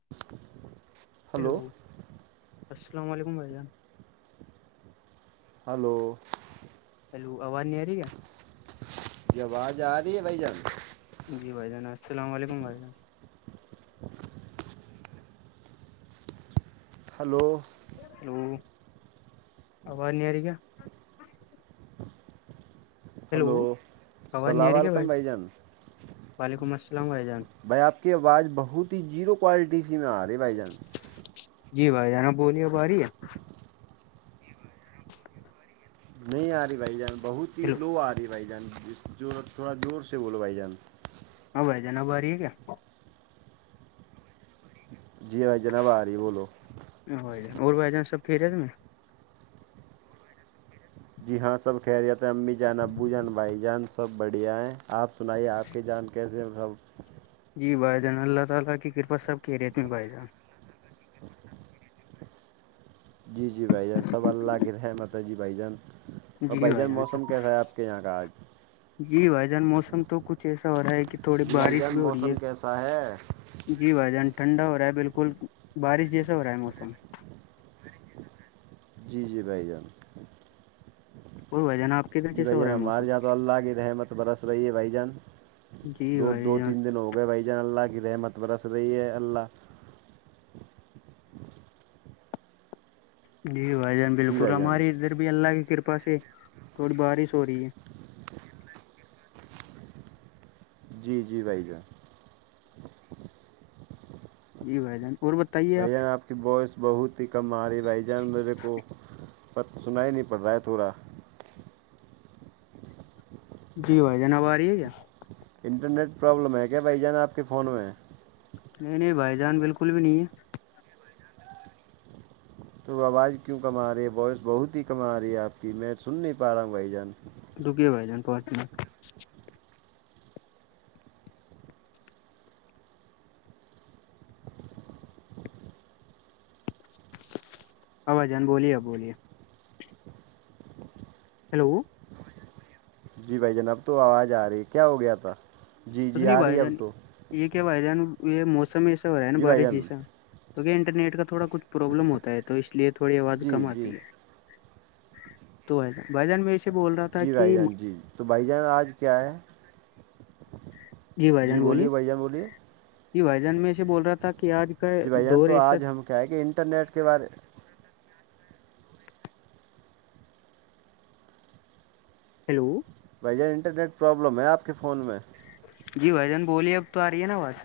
[inaudible] [unintelligible] hello hello آواز نہیں آ رہی کیا یہ آواز آ رہی ہے بھائی جب جی بھائی جان السلام علیکم بھائی جان ہلو ہو آواز نہیں آ رہی کیا ہیلو ہلو آواز نہیں آ السلام رہی کیا علیکم بھائی جان وعلیکم السلام بھائی جان بھائی آپ کی آواز بہت ہی جیرو کوالٹی سی میں آ رہی ہے بھائی جان جی بھائی جانب بولیے ا باری ہے [inaudible] نہیں آ رہی بھائی جان بہت ہی ہیلو لو آ رہی بھائی جان جو تھوڑا زور سے بولو بھائی جان ہاں بھائی جان باری ہے کیا [unintelligible] جی بھائی جناب آ رہی ہے بولو اور بائی چانس سبھی رہےت میں [unintelligible] جی ہاں سب کہہ رہےتےے امی جان ابو جان بائی جانس سب بڑھیا ہیں آپ سنائیے آپ کی جان کیسے مط سب [unintelligible] جی جی بھائی جان سب اللہ گ رحمت جی بھائی جان اور بھائی جان موسم کیسا ہے آپ کے یہاں کا آج جی بھائی جان موسم تو کچھ ایسا ہو رہا ہے کہ تھوڑی جی بھائی بارش جان بھی ہو رہی ہے موسم کیسا ہے جی بھائی جان ٹھنڈا ہو رہا ہے بالکل بارش جیسا ہو رہا ہے موسم جی جی بھائی جان وہ ب جان آپ [inaudible] جی بھائی رہا جان ہے موسم ہمارے یہاں تو اللہ کی رحمت برس رہی ہے بھائی جان جی دو بھائی دو جان تین دن ہوئے بھائی جان اللہ کی رحمت برس رہی ہے اللہ جی بھائی جان جی بالکل بھائی جان ہماری ادھر بھی اللہ کی کرپا سے تھوڑی بارش ہو رہی ہے جی جی بھائی جان یہ گ ج اور بت [unintelligible] بھیا آپ [inaudible] کہ بوائس بہت ہی کم آ رہی ہے بھائی جان میرے کو پت سنا ہی نہیں پڑ رہا ہے تھوڑا جی بھائی جانب آ رہی ہے کیا انٹرنیٹ پرابلم ہے کیا بھائی جانا آپ کے فون میں نہیں نہیں بھائی جان بالکل بھی نہیں ہے تو آواز کیوں کم آ رہی ہے ووائس بہت ہی کم آ رہی ہے آپ کی میں سن نہیں پا رہا ہوں بھائی جان لٹوکے بائی جان پتی میں [inaudible] ابا جان بولیے بولیے ہیلو جی بھائی جناب تو آواز آ رہی کیا ہو گیا تھا جی کچھ جی نہیں آ رہی بھائی ہے اب جان تو یہ کیا بھائی جان یہ موسم ایسا ہو رہا ہے نا جی بھائی بارش جان جیسا تو کیا انٹرنیٹ کا تھوڑا کچھ پرابلم ہوتا ہے تو اس لیئے تھوڑی آواز جی کم جی آتی ہے تو بھائی جان میں سے بول رہا تھا جی کہ بھائی جان جی تو بھائی جان آج کیا ہے جی بھائی جان بولیے بھائی جان بولیے جی بھائی جان میںے بول رہا تھا کہ آج کا جی بھائی جان دو تو رست آج ہم کیا ہے کہ انٹرنیٹ کے بارے ہیلو بھ جان انٹرنیٹ پرابلم ہے آپ کے فون میں جی بھ جان بولیے اب تو آ رہی ہے نا آاز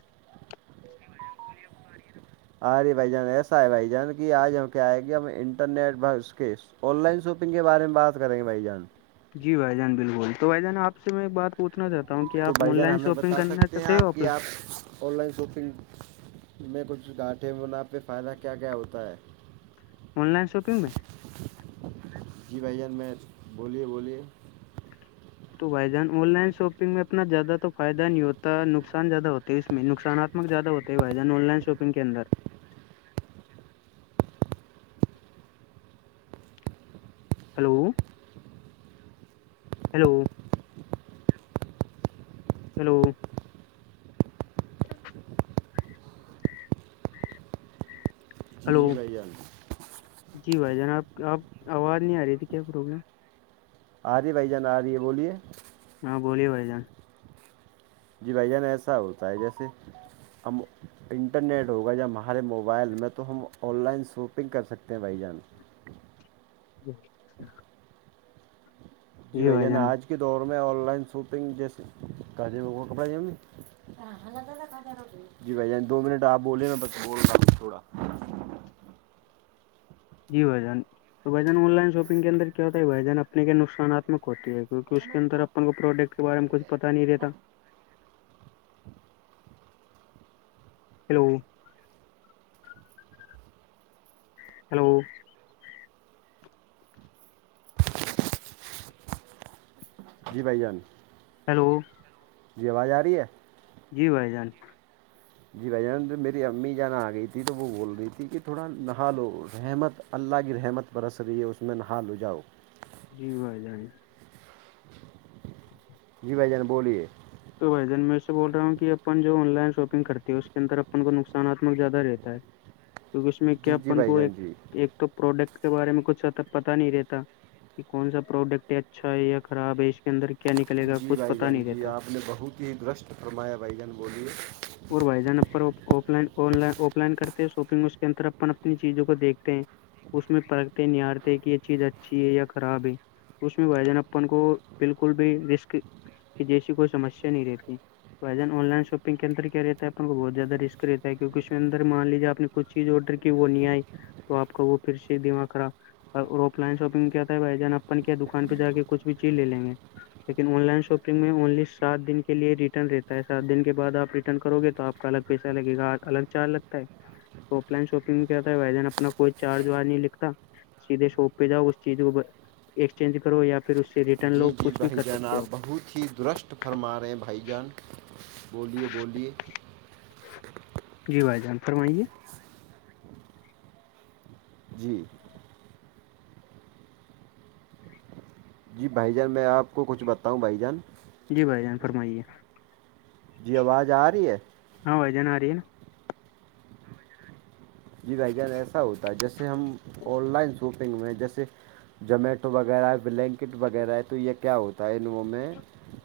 ارے بھائی جان ایسا ہے بھائی جان کی آج ہم کیا آئے گی ہم انٹرنیٹ بھر اس کے آن لائن شاپنگ کے بارے میں بات کریں گے بھائی جان جی بھائی جان بالکل تو بھائی جان آپ سے میں بات پوچھ چاہتا ہوں کہ تو آپ بھائی آن جان لائن ہمیں شاپنگ بتا کرنا سکتے ہیں چاہتے ہو آپ کہ لائن آپ آن لائن شاپنگ میں کچھ گاٹے وہن آپ پہ فائدہ کیا کیا ہوتا ہے آن لائن شاپنگ میں جی بھ جان میں بولیے بولیے تو بھائی جان آن لائن شاپنگ میں اپنا زیادہ تو فائدہ نہیں ہوتا نقصان زیادہ ہوتا ہے اس میں نقصانات زیاد ہوتے ہی بائی جان آن لائن شاپگ کے اندر ہلو ہیلو ہیلو ہلو جی بھائی جان جی بھائی جان آپ آپ آواز نہیں آ رہی تھی کیا پرابلم آ رہی ہے بھائی جان آ رہی ہے بولیے ہاں بولیے بھائی جان جی بھائی جانا ایسا ہوتا ہے جیسے ہم انٹرنیٹ ہوگا جب ہمارے موبائل میں تو ہم آن لائن شاپنگ کر سکتے ہیں بھائی جان [unintelligible] جی بھیا بھائی نا جان آج کے دور میں آن لائن شاپنگ جیسے کہ ج وہ کپڑے ج میں جی بھائی جان دو منٹ آپ بولے نا بس بول تھوڑا جی بھائی جان تو بھجن آن لائن شاپنگ کے اندر کیا ہوتا ہے بھجن اپنے کے نقصاناتتک ہوتی ہے کیونکہ اس کے اندر اپ کو پروڈکٹ کے بارے میں کچھ پتاہ نہیں رہتا ہیلو ہیلو جی بائیان ہیلو جی آواز آ رہی ہے جی بھائی جان جی بھائی جان جب میری امی جانا آ گئی تھی تو وہ بول رہی تھی کہ تھوڑا نہا لو رحمت اللہ کی رحمت برس رہی ہے اس میں نہا ل جاؤ جی بھائی جان جی بھ جان بولیے تو بھائی جان میں اس سے بول رہ ہوں کہ اپن جو آن لائن شاپگ کرتی ہے اس کے انر اپن کو نقصاناتمک زیادہ رہتا ہے کیکہ اس میں کیا جی جی اپن بھائی کو جان ایک جی ایک تو پروڈکٹ کے بارے میں کچھ تک پتا نہیں رہتا یہ کون سا پروڈکٹ ہے اچھا ہے یا خراب ہے اس کے اندر کیا نکلے گا کچھ پتا نہیں رہتا کی درشٹ فرمایا بھگن بولیے اور وحدان اپ آف لائن آف لائن کرتے ہیں شاپنگ اس کے انتر اپن اپنی چیزوں کو دیکھتے ہیں اس میں پرکھتے نہارتے کہ یہ چیز اچھی ہے یا خراب ہے اس میں بائی جان اپن کو بالکل بھی رسک جیسی کوئی سسیا نہیں رہتی وزن آن لائن شاپنگ کی انتر کی رہتا ہے اپ کو بہت زیادہ رسک رہتا ہے کیونک اس میں اندر مان لیجیے آ نے کچھ چیز آرڈر کی وہ نہیں آئی تو آپ کا وہ پھر سے دماغ خرا اور آف لائن شاپنگ کیاتا ہے بھائی جان اپن کیا دکان پہ جا کے کچھ بھی چیز لے لیں گے لیکن آن لائن شاپنگ میں اونلی سات دن کے لیے ریٹرن رہتا ہے سات دن کے بع آپ کرو گے تو آپ کا الگ پیسہ لگے گا الگ چارج لگتا ہے آف لائن شاپنگ کیاتا تھا وین اپنا کوئی چارج وارج نہیں لکھتا سھے شاپ پہ جاؤ اس چیز کو ایکسچینج کرو یا پھر اس سے جی لو جی کچھ بھی بھائی کر جان سکتے ہو آپ بہت ہی درست پٹ فرما رہے ہیں بھائی جان بولیے بولیے جی بھائی جان فرمائیے جی جی بھائی جان میں آپ کو کچھ بتاؤں بھائی جان جی بھائی جان فرمائیے جی آواز آ رہی ہے ہاں وہ جناوراری یہ بھائی جان ایسا ہوتا ہے جیسے ہم آن لائن شوپنگ میں جیسے جمیٹو وغیرہ بلینکٹ وغیرہ ہے تو یہ کیا ہوتا تعین وہ میں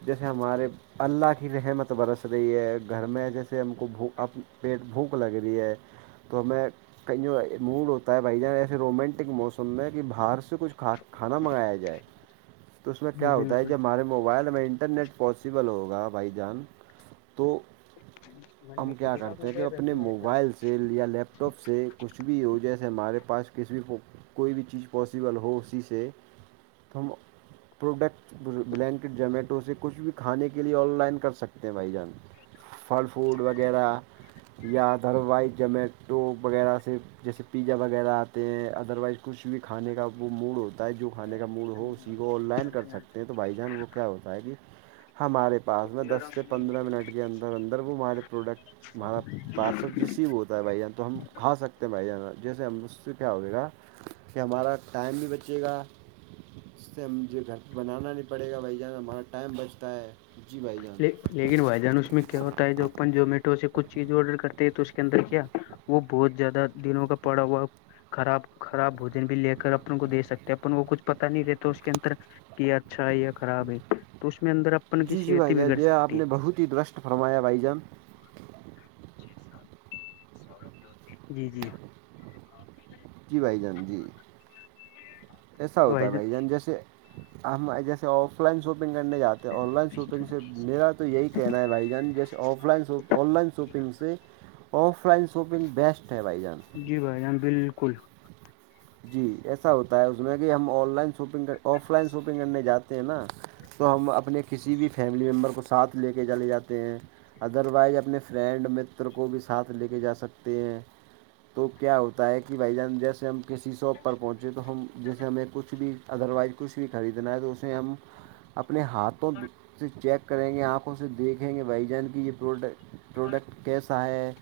جیسے ہمارے اللہ کی رحمت برس رہی ہے گھر میں جیسے ہم کو بھو پیٹ بھوک لگ رہی ہے تو میں یں موڈ ہوتا ہے بھائی جان ایسے رومانٹک موسم میں کہ باہر سے کچھ کھا کھانا منگایا جائے جائے تو اس میں جی کیا ہوتا ہے بالکل جب ہمارے موبائل ہمیں انٹرنیٹ پاسبل ہوگا بھائی جان تو ہم کیا کرتے ہیں کہ اپنے موبائل سے یا لیپ ٹپ سے کچھ بھی ہو جیسے ہمارے پاس کسی بھی کوئی بھی چیز پاسبل ہو اسی سے ہم پروڈکٹ بلینکٹ زومیٹو سے کچھ بھی کھانے کے لیے آن لائن کر سکتے ہیں بھائی جان پھل فوڈ وغیرہ یا دھروائی جمیٹو وغیرہ سے جیسے پیزا وغیرہ آتے ہیں ادر وائز کچھ بھی کھانے کا وہ موڈ ہوتا ہے جو کھانے کا موڈ ہو اسی کو آن لائن کر سکتے ہیں تو بھائی جان وہ کیا ہوتا ہے کہ ہمارے پاس میں دس سے پندرہ منٹ کے اندر اندر وہ ہمارے پروڈکٹ ہمارا پارسل ریسیو ہوتا ہے بھائی تو ہم کھا سکتے ہیں بھائی جانا جیسے ہم اسھ سے کیا ہوگے گا کہ ہمارا ٹائم بھی بچے گا اس سے مجھے گھر پہ بنانا نہیں پڑے گا بھائی جان ہمارا ٹائم بچتا ہے جی بھائی جان لیکن وھائیدان اس میں کیا ہوتا ہے جو اپن زمیٹو سے کچھ چیز آرڈر کرتے ہیں تو اس کے اندر کیا وہ بہت زیادہ دنوں کا پڑا ہوا خراب خراب بوجن بھی لے کر اپن کو دے سکتے ہیں اپن کو کچھ پتا نہیں رہتا اس کے اندر کہ اچھا ہے یا خراب ہے تو اس میں اندر اپن کی جی جی صحت ہی بھائی بگڑ آپ سکتی نے ہے بہت ہی درشٹ فرمایا بھائی جان جی جی جی بھائی جان جی ایسا ہوتا ہے بھائی جان جیسے جیسے آف لائن شاپنگ کرنے جاتے ہیں آن لائن شاپنگ سے میرا تو یہی کہنا ہے بھائی جان جیسے offline shopping online shopping سے [inaudible] آف لائن شاپنگ بیسٹ ہے بھائی جان جی بھائی جاں بالکل جی ایسا ہوتا ہے اس میں کہ ہم آن لائن شاپنگ کر آف لائن شاپنگ کرنے جاتے ہیں نا تو ہم اپنے کسی بھی فیملی ممبر کو ساتھ لے کے چلے جاتے ہیں ادروائز اپنے فرینڈ متر کو بھی ساتھ لے کے جا سکتے ہیں تو کیا ہوتا ہے کہ بھائی جان جیسے ہم کسی شاپ پر پہنچے تو ہم جیسے ہمیں کچھ بھی ادر وائز کچھ بھی خریدنا ہے تو اسے ہم ہ اپنے ہاتھوں سے چیک کریں گے آنکھوں سے دیکھیں گے بھائی جان کی یہ پروڈکٹ پروڈکٹ کیسا ہے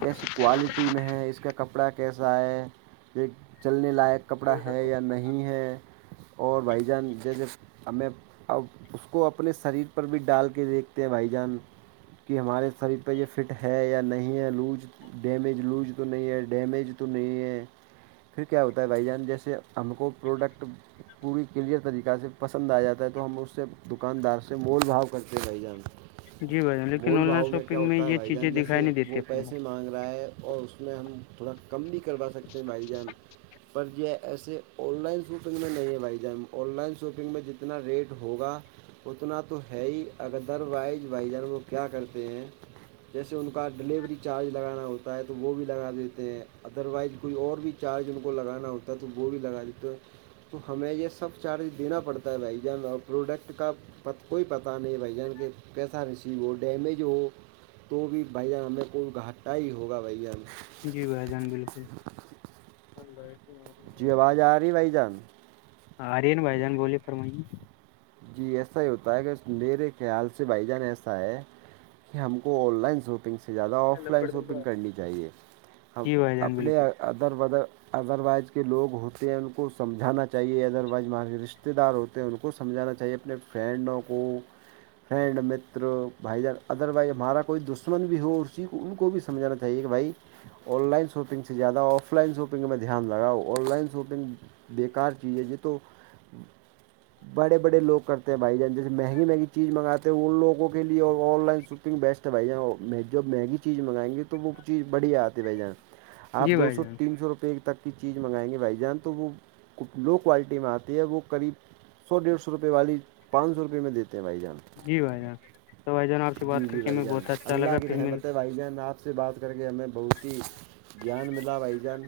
کیسی کوالٹی میں ہے اس کا کپڑا کیسا ہے یہ چلنے لائق کپڑا ہے یا نہیں ہے اور بھائی جان جیسے اب میں اب اس کو اپنے شریر پر بھی ڈال کے دیکھتے ہیں بھائی جان کہ ہمارے شریر پہ یہ فٹ ہے یا نہیں ہے لوج ڈیمیج لوج تو نہیں ہے ڈیمیج تو نہیں ہے پھر کیا ہوتا ہے بھائی جان جیسے ہم کو پروڈکٹ پوری کلیئر طریقہ سے پسند آ جاتا ہے تو ہم اس سے دکاندار سے مول بھاؤ کرتے رہ جان جی بھائی جان لیکن بھول آن لائن بھاؤ میں کیا شاپنگ ہوتا ہے یہ بھائی چیزیں جان دکھائی جیسے نہیں دیتی وہ اپن کو پیسے مانگ رہا ہے اور اس کو اپنا ہم تھوڑا کم بھی کروا سکتے ہیں بھائی جان پر یہ ایسے آن لائن شاپنگ میں نہیں ہے بھائی جان آن لائن شاپنگ میں جتنا ریٹ ہوگا اتنا تو ہے ہی ادر وائز وائزر وہ کیا کرتے ہیں جیسے ان کا ڈیلیوری چارج لگانا ہوتا ہے تو وہ بھی لگا دیتے ہیں ادروائز کوئی اور بھی چارج ان کو کو لگانا ہوتا ہے تو وہ بھی لگا دیتے تو ہمیں یہ سب چارج دینا پڑتا ہے بھائی جان اور پروڈکٹ کا پت کوئی پتا نہیں بھائی جان کہ کیسا ریسیو ہو ڈیمیج ہو تو بھی بھیا ہمیں کوئی گھٹا ہی ہوگا بھیا جی بھائی جان بالکل جی آواز آ رہی بھائی جان آرین بھائی جان بوولے فرمائیے جی ایسا ہی ہوتا ہے کہ میرے خیال سے بھائی جان ایسا ہے کہ ہم کو آن لائن سو شاپنگ سے زیادہ آف لائن شاپنگ کرنی چاہیے ہم جی بھائی جان اپنے بالکل ادر ودر ادروائز کے لوگ ہوتے ہیں ان کو سمجھانا چاہیے ادروائز ہمارے رشتے دار ہوتے ہیں ان کو سمجھانا چاہیے اپنے فرینڈوں کو فرینڈ متر بھائی جان ادر وائز ہمارا کوئی دشمن بھی ہو اسی کو ان کو بھی سجھانا چاہے کہ بھائی آن لائن شاپنگ سے زیادہ آف لائن شاپنگ میں دھیان رہگا آن لائن شاپنگ بیکار چیز ہے یہ تو بڑے بڑے لوگ کرتے ہیں بھائی جان جیسے مہنگی مہنی چیز منگاتے ہیں ان لوگوں کے لیے اور آن لائن تھنک بیسٹ ہے بھائی جوب میگی چیز منگیں گے تو وہ چیز بڑیا آتی ہے بھی جائیں آپ جی دو بھائی سو جان تین سو روپئے تک کی چیز منگائیں گے بھائی جان تو وہ کچھ لو کوالٹی میں آتے ہے وہ کبھیب سو ڈیڑھ سوپئےے والی پانچ سو روپئے میں دیتے ہیں بھائی جان جی بھائی جان تو بھائی جان آپ سے جی بات کر جی کے بھائی ہمیں جان بہت اچھا اللہ لگا کی پھر مل رحمت ہے بھائی جان آپ سے بات کر کے ہمیں بہت ہی جیان ملا بھائی جان